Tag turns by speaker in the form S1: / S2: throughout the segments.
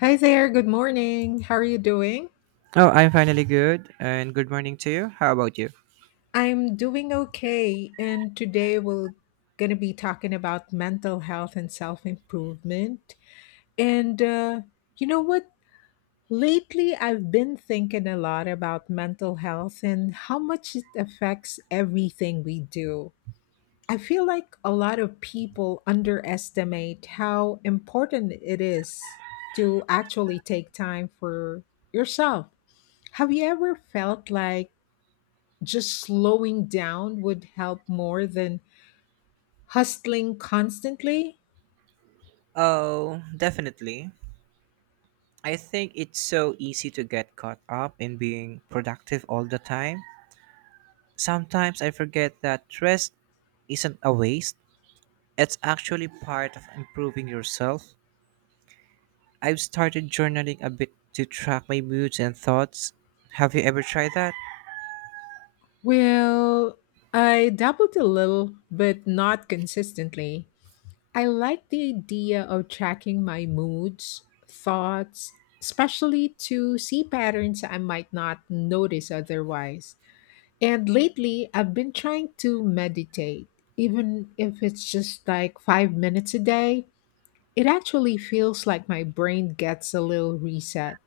S1: Hi there, good morning. How are you doing?
S2: Oh, I'm finally good, and good morning to you. How about you?
S1: I'm doing okay, and today we're going to be talking about mental health and self improvement. And you know what? Lately, I've been thinking a lot about mental health and how much it affects everything we do. I feel like a lot of people underestimate how important it is to actually take time for yourself. Have you ever felt like just slowing down would help more than hustling constantly?
S2: Oh, definitely. I think it's so easy to get caught up in being productive all the time. Sometimes I forget that rest isn't a waste, it's actually part of improving yourself. I've started journaling a bit to track my moods and thoughts. Have you ever tried that?
S1: Well, I dabbled a little, but not consistently. I like the idea of tracking my moods, thoughts, especially to see patterns I might not notice otherwise. And lately, I've been trying to meditate, even if it's just like 5 minutes a day. It actually feels like my brain gets a little reset.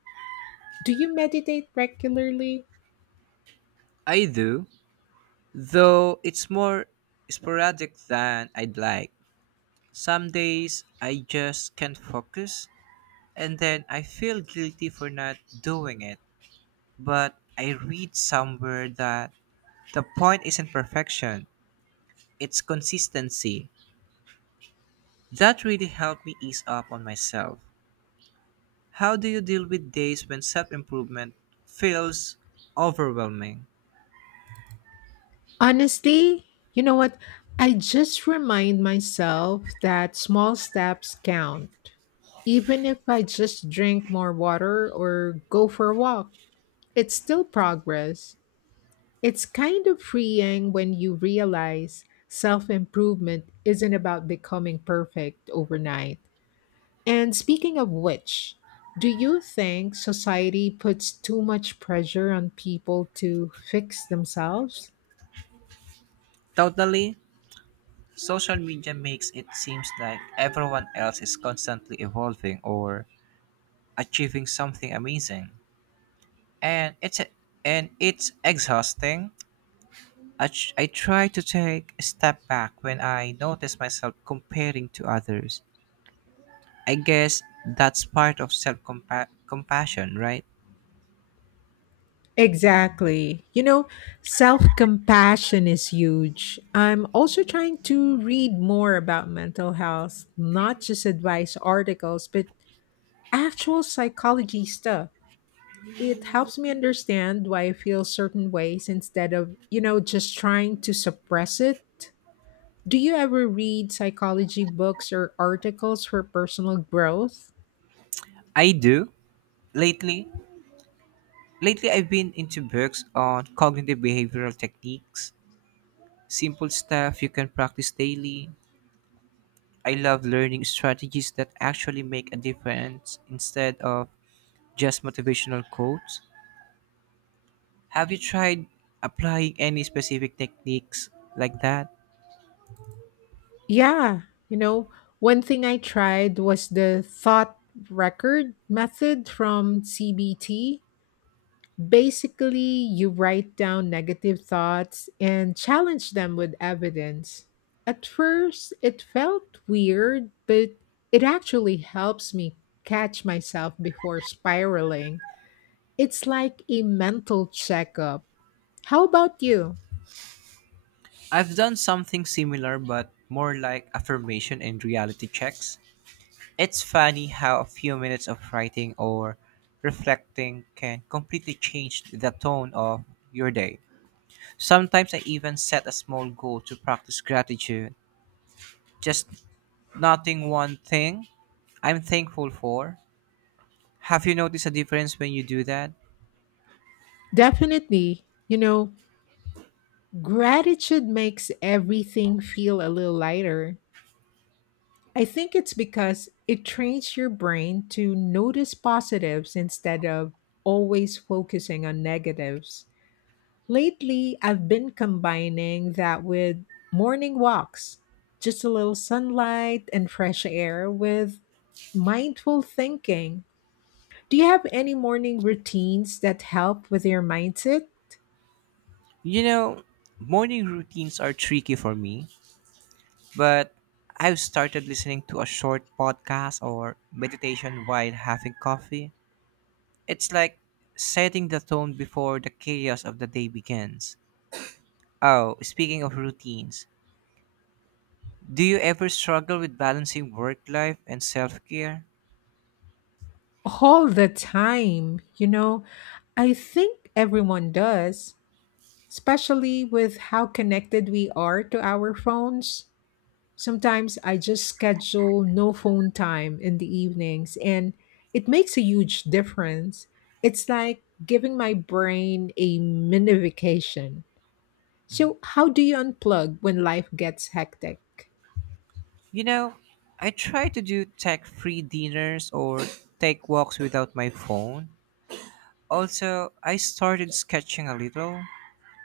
S1: Do you meditate regularly?
S2: I do, though it's more sporadic than I'd like. Some days I just can't focus, and then I feel guilty for not doing it. But I read somewhere that the point isn't perfection, it's consistency. That really helped me ease up on myself. How do you deal with days when self improvement feels overwhelming?
S1: Honestly, you know what? I just remind myself that small steps count. Even if I just drink more water or go for a walk, it's still progress. It's kind of freeing when you realize self improvement isn't about becoming perfect overnight. And speaking of which, do you think society puts too much pressure on people to fix themselves?
S2: Totally, social media makes it seems like everyone else is constantly evolving or achieving something amazing. And it's and it's exhausting. I try to take a step back when I notice myself comparing to others. I guess that's part of self compassion, right?
S1: Exactly. Self compassion is huge. I'm also trying to read more about mental health, not just advice articles, but actual psychology stuff. It helps me understand why I feel certain ways instead of just trying to suppress it. Do you ever read psychology books or articles for personal growth?
S2: I do. Lately, lately, I've been into books on cognitive behavioral techniques, simple stuff you can practice daily. I love learning strategies that actually make a difference instead of just motivational quotes. Have you tried applying any specific techniques like that?
S1: Yeah, you know, one thing I tried was the thought record method from CBT. Basically, you write down negative thoughts and challenge them with evidence. At first, it felt weird, but it actually helps me catch myself before spiraling. It's like a mental checkup. How about you?
S2: I've done something similar, but more like affirmation and reality checks. It's funny how a few minutes of writing or reflecting can completely change the tone of your day. Sometimes I even set a small goal to practice gratitude, just noting one thing I'm thankful for. Have you noticed a difference when you do that?
S1: Definitely. Gratitude makes everything feel a little lighter. I think it's because it trains your brain to notice positives instead of always focusing on negatives. Lately, I've been combining that with morning walks, just a little sunlight and fresh air with mindful thinking. Do you have any morning routines that help with your mindset?
S2: You know, morning routines are tricky for me. But I've started listening to a short podcast or meditation while having coffee. It's like setting the tone before the chaos of the day begins. Oh, speaking of routines, do you ever struggle with balancing work life and self care?
S1: All the time. I think everyone does, especially with how connected we are to our phones. Sometimes I just schedule no phone time in the evenings, and it makes a huge difference. It's like giving my brain a mini vacation. So, how do you unplug when life gets hectic?
S2: You know, I try to do tech free dinners or take walks without my phone. Also, I started sketching a little.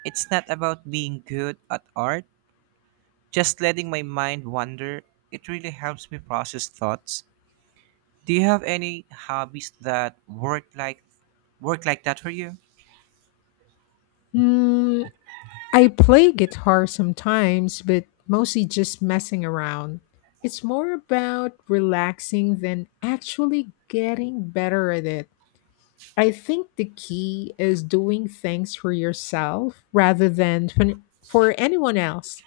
S2: It's not about being good at art, just letting my mind wander, it really helps me process thoughts. Do you have any hobbies that work like that for you?
S1: Hmm, I play guitar sometimes, but mostly just messing around. It's more about relaxing than actually getting better at it. I think the key is doing things for yourself rather than for anyone else.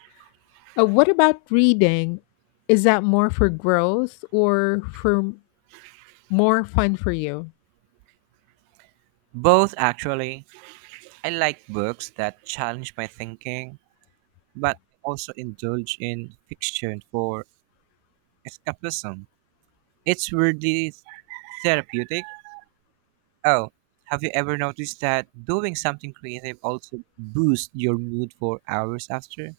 S1: What about reading? Is that more for growth or for more fun for you?
S2: Both actually. I like books that challenge my thinking, but I also indulge in fiction for escapism. It's weirdly therapeutic. Oh, have you ever noticed that doing something creative also boosts your mood for hours after?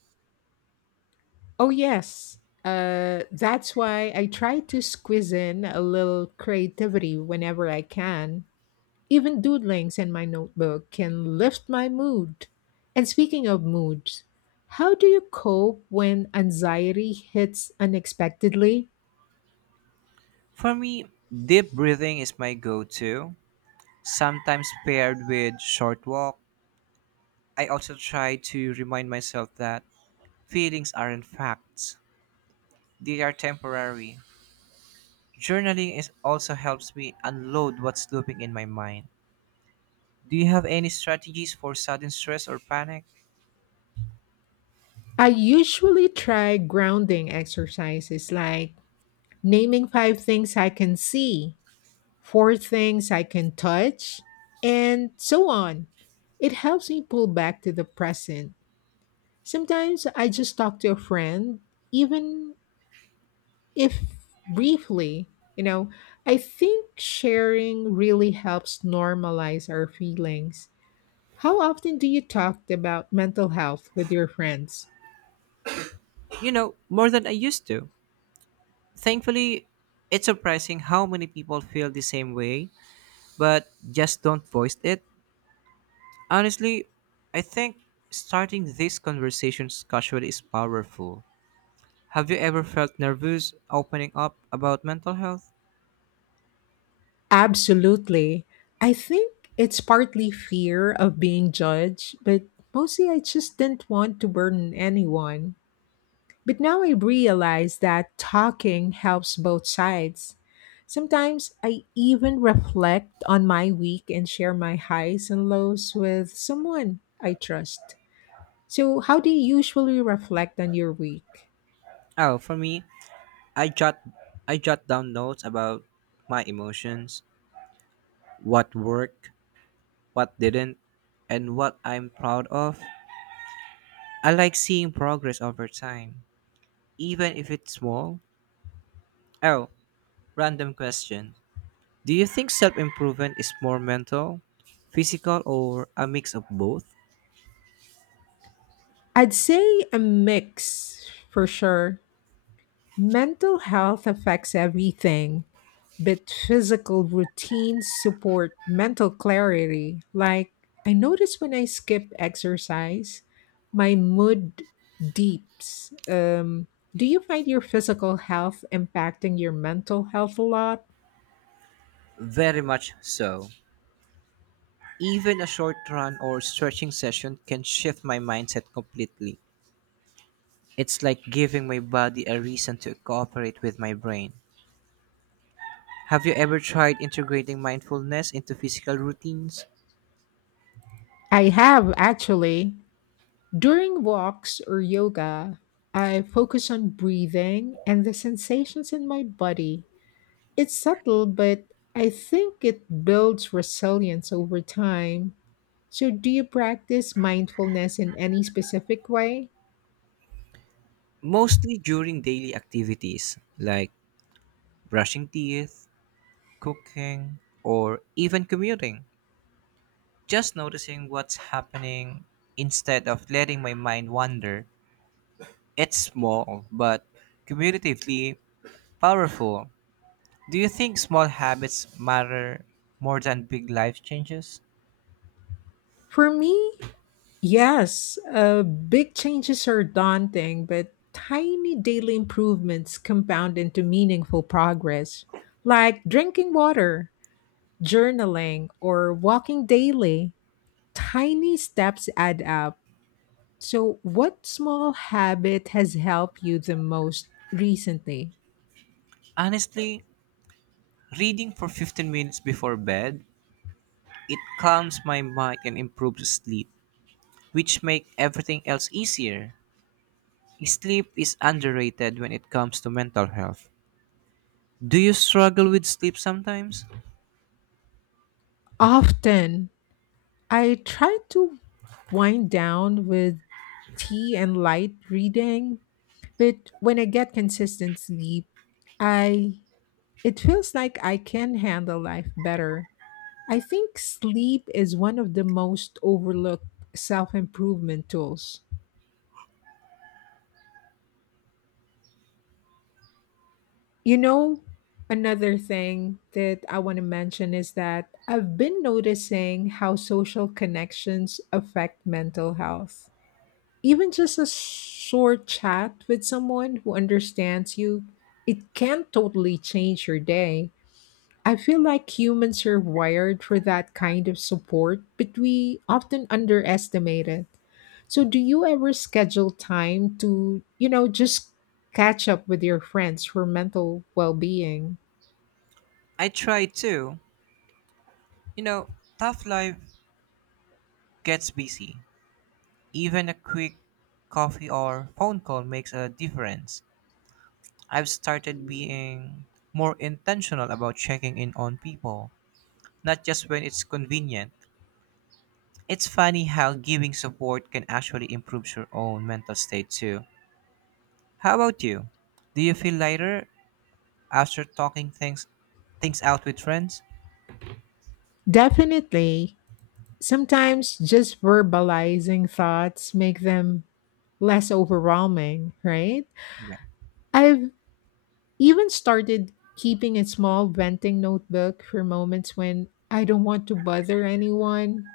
S1: Oh, yes. That's why I try to squeeze in a little creativity whenever I can. Even doodlings in my notebook can lift my mood. And speaking of moods, how do you cope when anxiety hits unexpectedly?
S2: For me, deep breathing is my go to, sometimes paired with short walk. I also try to remind myself that feelings aren't facts. They are temporary. Journaling is also helps me unload what's looping in my mind. Do you have any strategies for sudden stress or panic?
S1: I usually try grounding exercises like naming five things I can see, four things I can touch, and so on. It helps me pull back to the present. Sometimes I just talk to a friend, even if briefly, you know, I think sharing really helps normalize our feelings. How often do you talk about mental health with your friends?
S2: You know, more than I used to. Thankfully, it's surprising how many people feel the same way but just don't voice it. Honestly, I think starting these conversations casually is powerful. Have you ever felt nervous opening up about mental health?
S1: Absolutely. I think it's partly fear of being judged, but mostly I just didn't want to burden anyone. But now I realize that talking helps both sides. Sometimes I even reflect on my week and share my highs and lows with someone I trust. So, how do you usually reflect on your week?
S2: Oh, for me, I jot I jot down notes about my emotions, what worked, what didn't, and what I'm proud of. I like seeing progress over time, even if it's small. Oh, random question. Do you think self-improvement is more mental, physical, or a mix of both?
S1: I'd say a mix for sure. Mental health affects everything, but physical routines support mental clarity. Like, I notice when I skip exercise, my mood deeps. Do you find your physical health impacting your mental health a lot?
S2: Very much so. Even a short run or stretching session can shift my mindset completely. It's like giving my body a reason to cooperate with my brain. Have you ever tried integrating mindfulness into physical routines?
S1: I have actually. During walks or yoga, I focus on breathing and the sensations in my body. It's subtle, but I think it builds resilience over time. So, do you practice mindfulness in any specific way?
S2: Mostly during daily activities like brushing teeth, cooking, or even commuting. Just noticing what's happening instead of letting my mind wander. It's small, but cumulatively powerful. Do you think small habits matter more than big life changes?
S1: For me, yes. Big changes are daunting, but tiny daily improvements compound into meaningful progress, like drinking water, journaling, or walking daily. Tiny steps add up. So, what small habit has helped you the most recently?
S2: Honestly, reading for 15 minutes before bed, it calms my mind and improves sleep, which make everything else easier. Sleep is underrated when it comes to mental health. Do you struggle with sleep sometimes?
S1: Often, I try to wind down with tea and light reading, but when I get consistent sleep, I it feels like I can handle life better. I think sleep is one of the most overlooked self-improvement tools. You know, another thing that I want to mention is that I've been noticing how social connections affect mental health. Even just a short chat with someone who understands you, it can totally change your day. I feel like humans are wired for that kind of support, but we often underestimate it. So, do you ever schedule time to just catch up with your friends for mental well being?
S2: I try to. You know, tough life gets busy. Even a quick coffee or phone call makes a difference. I've started being more intentional about checking in on people, not just when it's convenient. It's funny how giving support can actually improve your own mental state too. How about you? Do you feel lighter after talking things out with friends?
S1: Definitely. Sometimes just verbalizing thoughts make them less overwhelming, right?
S2: Yeah.
S1: I've even started keeping a small venting notebook for moments when I don't want to bother anyone.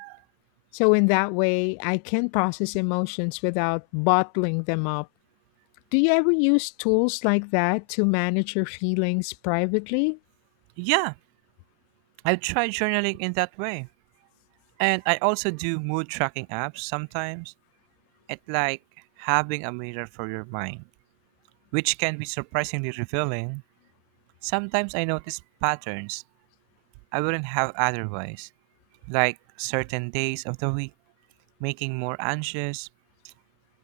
S1: So, in that way, I can process emotions without bottling them up. Do you ever use tools like that to manage your feelings privately?
S2: Yeah, I tried journaling in that way. And I also do mood tracking apps sometimes. It's like having a mirror for your mind, which can be surprisingly revealing. Sometimes I notice patterns I wouldn't have otherwise, like certain days of the week making more anxious.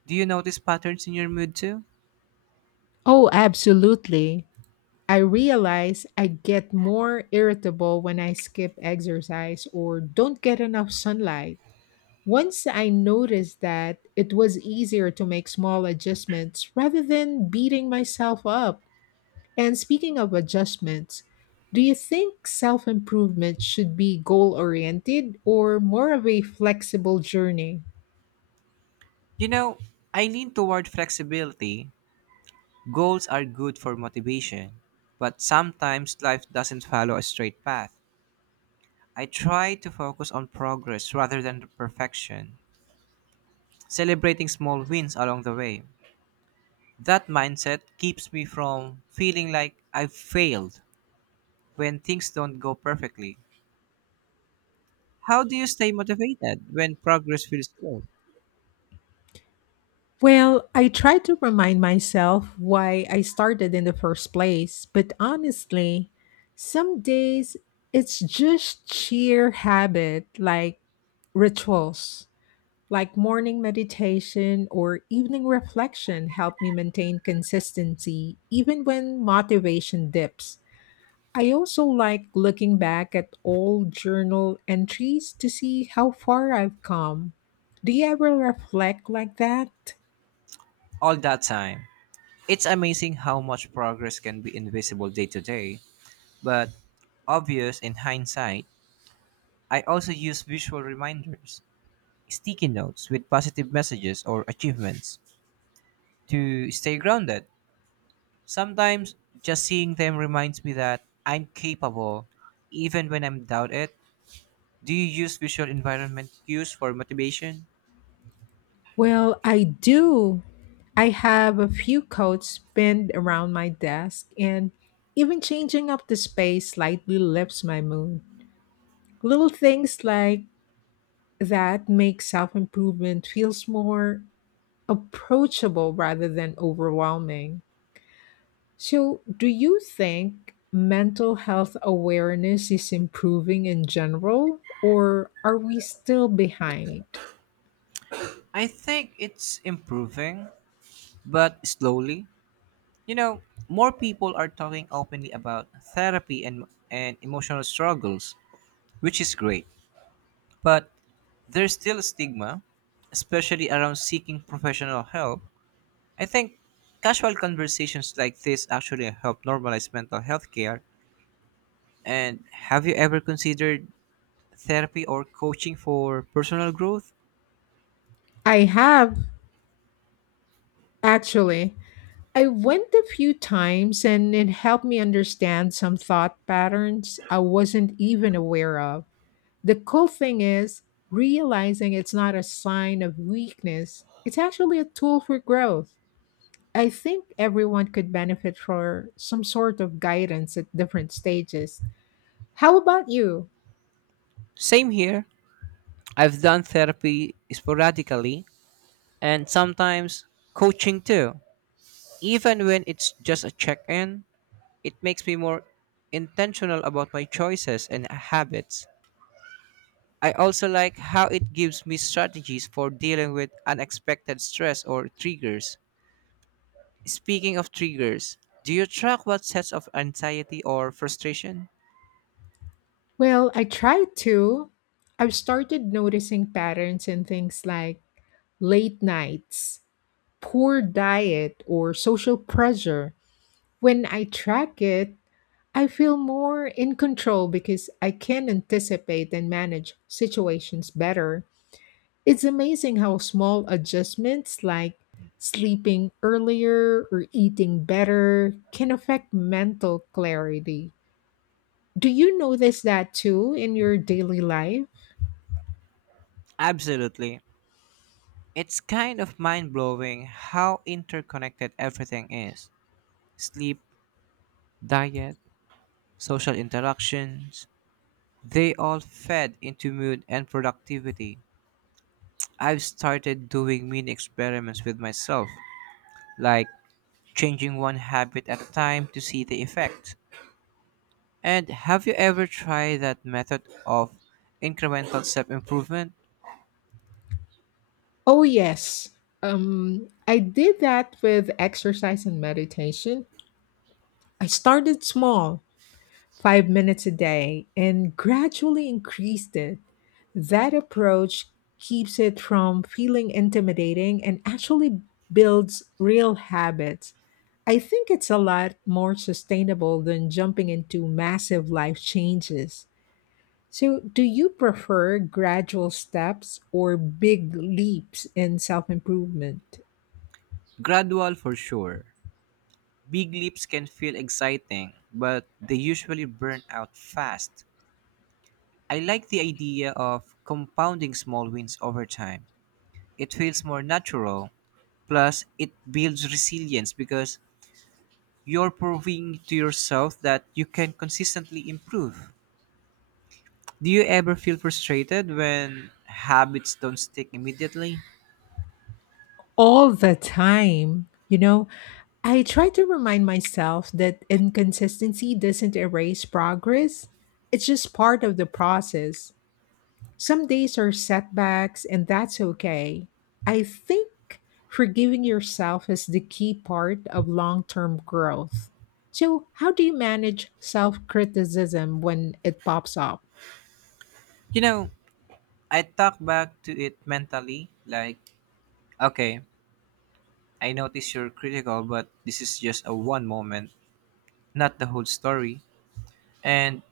S2: Do you notice patterns in your mood too?
S1: Oh, absolutely. I realize I get more irritable when I skip exercise or don't get enough sunlight. Once I noticed that, it was easier to make small adjustments rather than beating myself up. And speaking of adjustments, do you think self improvement should be goal oriented or more of a flexible journey?
S2: You know, I lean toward flexibility. Goals are good for motivation, but sometimes life doesn't follow a straight path. I try to focus on progress rather than perfection, celebrating small wins along the way. That mindset keeps me from feeling like I've failed when things don't go perfectly. How do you stay motivated when progress feels slow
S1: Well, I try to remind myself why I started in the first place, but honestly, some days it's just sheer habit, like rituals. Like morning meditation or evening reflection help me maintain consistency even when motivation dips. I also like looking back at old journal entries to see how far I've come. Do you ever reflect like that?
S2: all that time? It's amazing how much progress can be invisible day to day, but obvious in hindsight. I also use visual reminders, sticky notes with positive messages or achievements to stay grounded. Sometimes just seeing them reminds me that I'm capable even when I'm doubted. Do you use visual environment cues for motivation?
S1: Well, I do. I have a few coats pinned around my desk, and even changing up the space slightly lifts my mood. Little things like that makes self improvement feels more approachable rather than overwhelming. So, do you think mental health awareness is improving in general, or are we still behind?
S2: I think it's improving, but slowly. You know, more people are talking openly about therapy and emotional struggles, which is great. But there's still a stigma, especially around seeking professional help. I think casual conversations like this actually help normalize mental health care. And have you ever considered therapy or coaching for personal growth?
S1: I have actually. I went a few times and it helped me understand some thought patterns I wasn't even aware of. The cool thing is realizing it's not a sign of weakness, it's actually a tool for growth. I think everyone could benefit for some sort of guidance at different stages. How about you?
S2: Same here. I've done therapy sporadically and sometimes coaching too, even when it's just a check in. It makes me more intentional about my choices and habits. I also like how it gives me strategies for dealing with unexpected stress or triggers. Speaking of triggers, do you track what sets of anxiety or frustration?
S1: Well, I try to. I've started noticing patterns in things like late nights, poor diet, or social pressure. When I track it, I feel more in control because I can anticipate and manage situations better. It's amazing how small adjustments like sleeping earlier or eating better can affect mental clarity. Do you notice that too in your daily life?
S2: Absolutely. It's kind of mind blowing how interconnected everything is. Sleep, diet, social interactions, they all fed into mood and productivity. I've started doing mini experiments with myself, like changing one habit at a time to see the effect. And have you ever tried that method of incremental self improvement?
S1: Oh, yes. I did that with exercise and meditation. I started small 5 minutes a day and gradually increased it. That approach keeps it from feeling intimidating and actually builds real habits. I think it's a lot more sustainable than jumping into massive life changes. So, do you prefer gradual steps or big leaps in self improvement?
S2: Gradual for sure. Big leaps can feel exciting, but they usually burn out fast. I like the idea of compounding small wins over time. It feels more natural, plus, it builds resilience because you're proving to yourself that you can consistently improve. Do you ever feel frustrated when habits don't stick immediately?
S1: All the time. I try to remind myself that inconsistency doesn't erase progress, it's just part of the process. Some days are setbacks, and that's okay. I think forgiving yourself is the key part of long term growth. So, how do you manage self criticism when it pops up?
S2: You know, I talk back to it mentally, like, okay, I notice you're critical, but this is just a one moment, not the whole story. And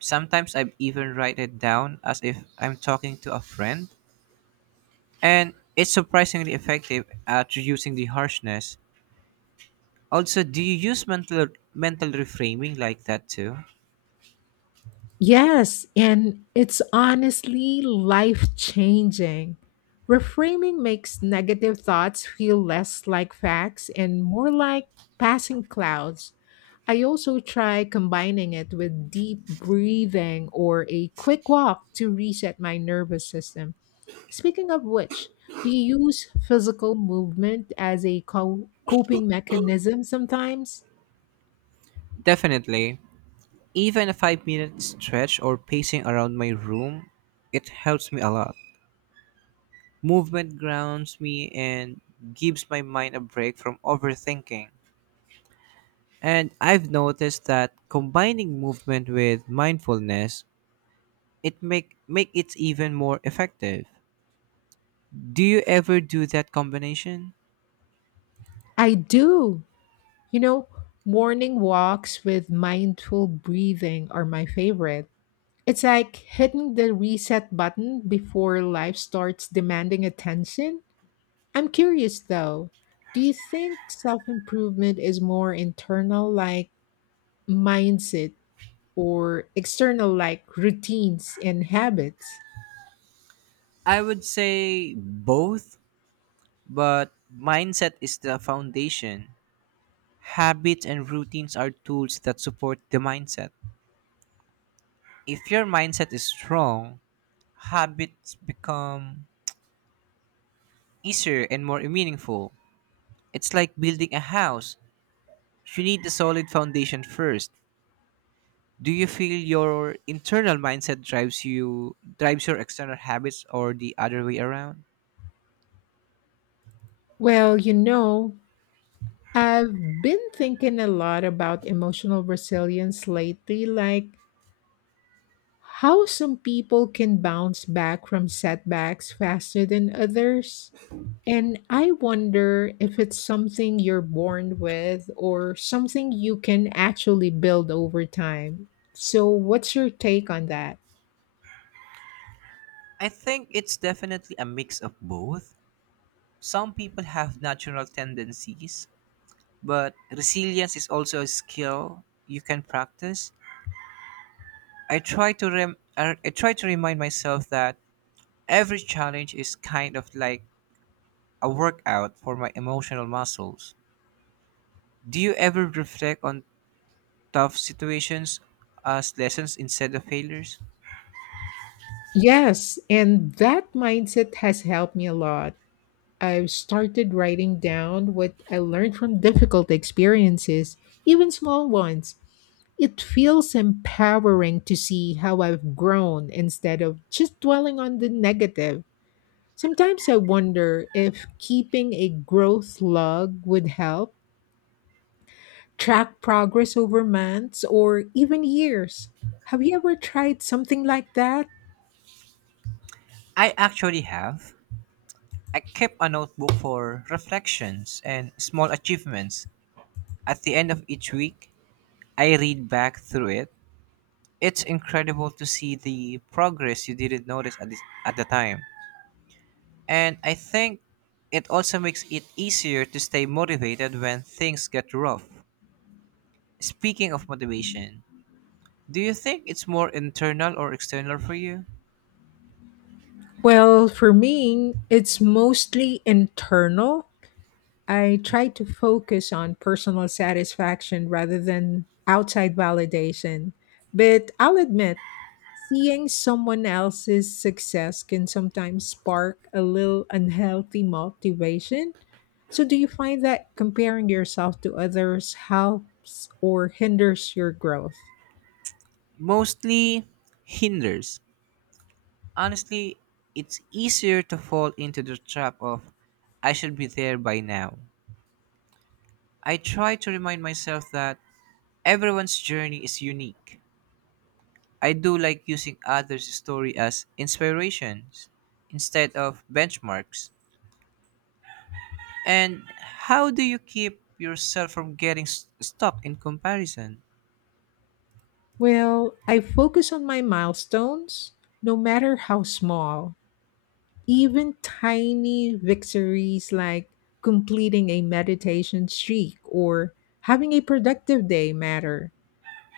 S2: sometimes I even write it down as if I'm talking to a friend. And it's surprisingly effective at reducing the harshness. Also, do you use mental reframing like that too?
S1: Yes, and it's honestly life changing. Reframing makes negative thoughts feel less like facts and more like passing clouds. I also try combining it with deep breathing or a quick walk to reset my nervous system. Speaking of which, do you use physical movement as a coping mechanism sometimes?
S2: Definitely. Even a 5-minute stretch or pacing around my room, it helps me a lot. Movement grounds me and gives my mind a break from overthinking. And I've noticed that combining movement with mindfulness, it make it even more effective. Do you ever do that combination?
S1: I do. You know, morning walks with mindful breathing are my favorite. It's like hitting the reset button before life starts demanding attention. I'm curious though, do you think self improvement is more internal, like mindset, or external, like routines and habits?
S2: I would say both, but mindset is the foundation. Habits and routines are tools that support the mindset. If your mindset is strong, habits become easier and more meaningful. It's like building a house. You need a solid foundation first. Do you feel your internal mindset drives your external habits or the other way around?
S1: Well, I've been thinking a lot about emotional resilience lately, like how some people can bounce back from setbacks faster than others. And I wonder if it's something you're born with or something you can actually build over time. So, what's your take on that?
S2: I think it's definitely a mix of both. Some people have natural tendencies, but resilience is also a skill you can practice. I try to remind myself that every challenge is kind of like a workout for my emotional muscles. Do you ever reflect on tough situations as lessons instead of failures?
S1: Yes, and that mindset has helped me a lot. I've started writing down what I learned from difficult experiences, even small ones. It feels empowering to see how I've grown instead of just dwelling on the negative. Sometimes I wonder if keeping a growth log would help track progress over months or even years. Have you ever tried something like that?
S2: I actually have. I kept a notebook for reflections and small achievements. At the end of each week, I read back through it. It's incredible to see the progress you didn't notice at the time. And I think it also makes it easier to stay motivated when things get rough. Speaking of motivation, do you think it's more internal or external for you?
S1: Well, for me, it's mostly internal. I try to focus on personal satisfaction rather than outside validation. But I'll admit, seeing someone else's success can sometimes spark a little unhealthy motivation. So, do you find that comparing yourself to others helps or hinders your growth?
S2: Mostly hinders. Honestly, it's easier to fall into the trap of I should be there by now. I try to remind myself that everyone's journey is unique. I do like using others' story as inspirations instead of benchmarks. And how do you keep yourself from getting stuck in comparison?
S1: Well, I focus on my milestones, no matter how small. Even tiny victories like completing a meditation streak or having a productive day matter.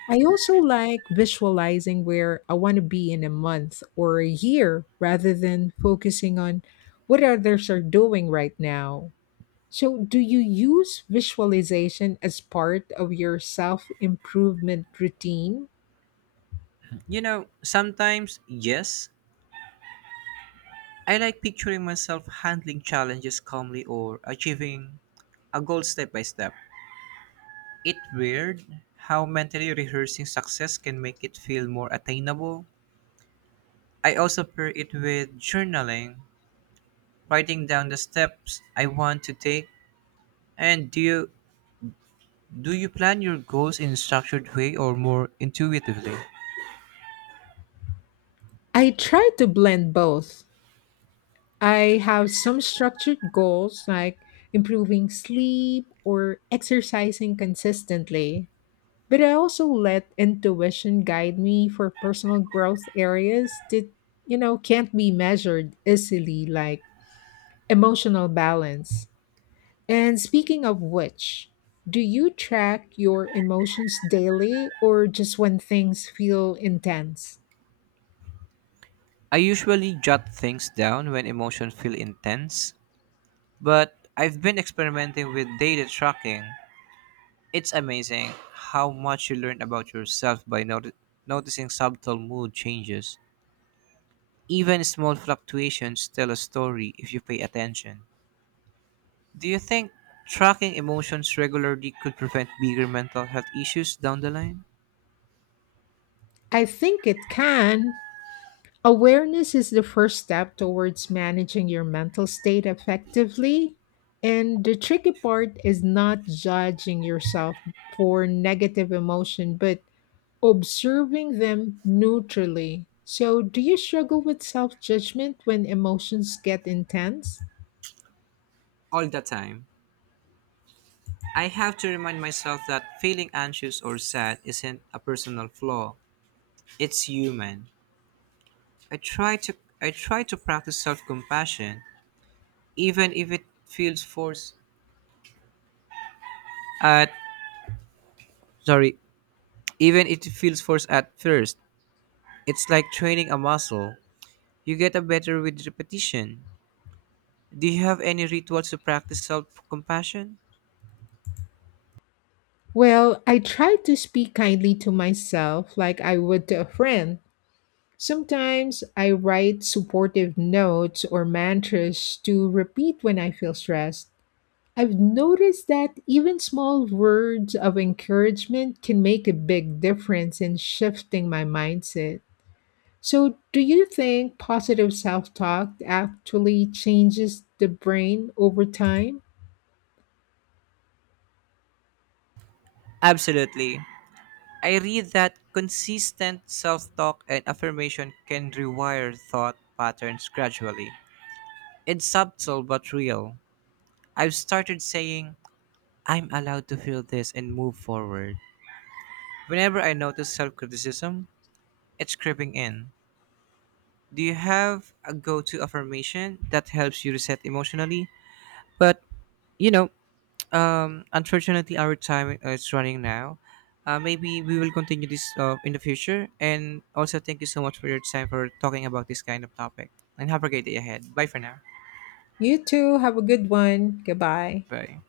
S1: I also like visualizing where I want to be in a month or a year rather than focusing on what others are doing right now. So, do you use visualization as part of your self improvement routine?
S2: You know, sometimes, yes, I like picturing myself handling challenges calmly or achieving a goal step by step. It's weird how mentally rehearsing success can make it feel more attainable. I also pair it with journaling, writing down the steps I want to take. And do you plan your goals in a structured way or more intuitively?
S1: I try to blend both. I have some structured goals like improving sleep or exercising consistently. But I also let intuition guide me for personal growth areas that, can't be measured easily, like emotional balance. And speaking of which, do you track your emotions daily or just when things feel intense?
S2: I usually jot things down when emotions feel intense, but I've been experimenting with data tracking. It's amazing how much you learn about yourself by noticing subtle mood changes. Even small fluctuations tell a story if you pay attention. Do you think tracking emotions regularly could prevent bigger mental health issues down the line?
S1: I think it can. Awareness is the first step towards managing your mental state effectively. And the tricky part is not judging yourself for negative emotion, but observing them neutrally. So, do you struggle with self judgment when emotions get intense?
S2: All the time. I have to remind myself that feeling anxious or sad isn't a personal flaw, it's human. I try to I try to practice self-compassion, even if it feels forced at sorry, even if it feels forced at first. It's like training a muscle. You get a better with repetition. Do you have any rituals to practice self-compassion?
S1: Well, I try to speak kindly to myself like I would to a friend. Sometimes I write supportive notes or mantras to repeat when I feel stressed. I've noticed that even small words of encouragement can make a big difference in shifting my mindset. So, do you think positive self talk actually changes the brain over time?
S2: Absolutely. I read that consistent self-talk and affirmation can rewire thought patterns gradually. It's subtle but real. I've started saying, I'm allowed to feel this and move forward whenever I notice self criticism, it's creeping in. Do you have a go to affirmation that helps you reset emotionally? But, you know, unfortunately, our time is running now. Maybe we will continue this in the future. And also, thank you so much for your time for talking about this kind of topic. And have a great day ahead. Bye for now.
S1: You too, have a good one. Goodbye.
S2: Bye.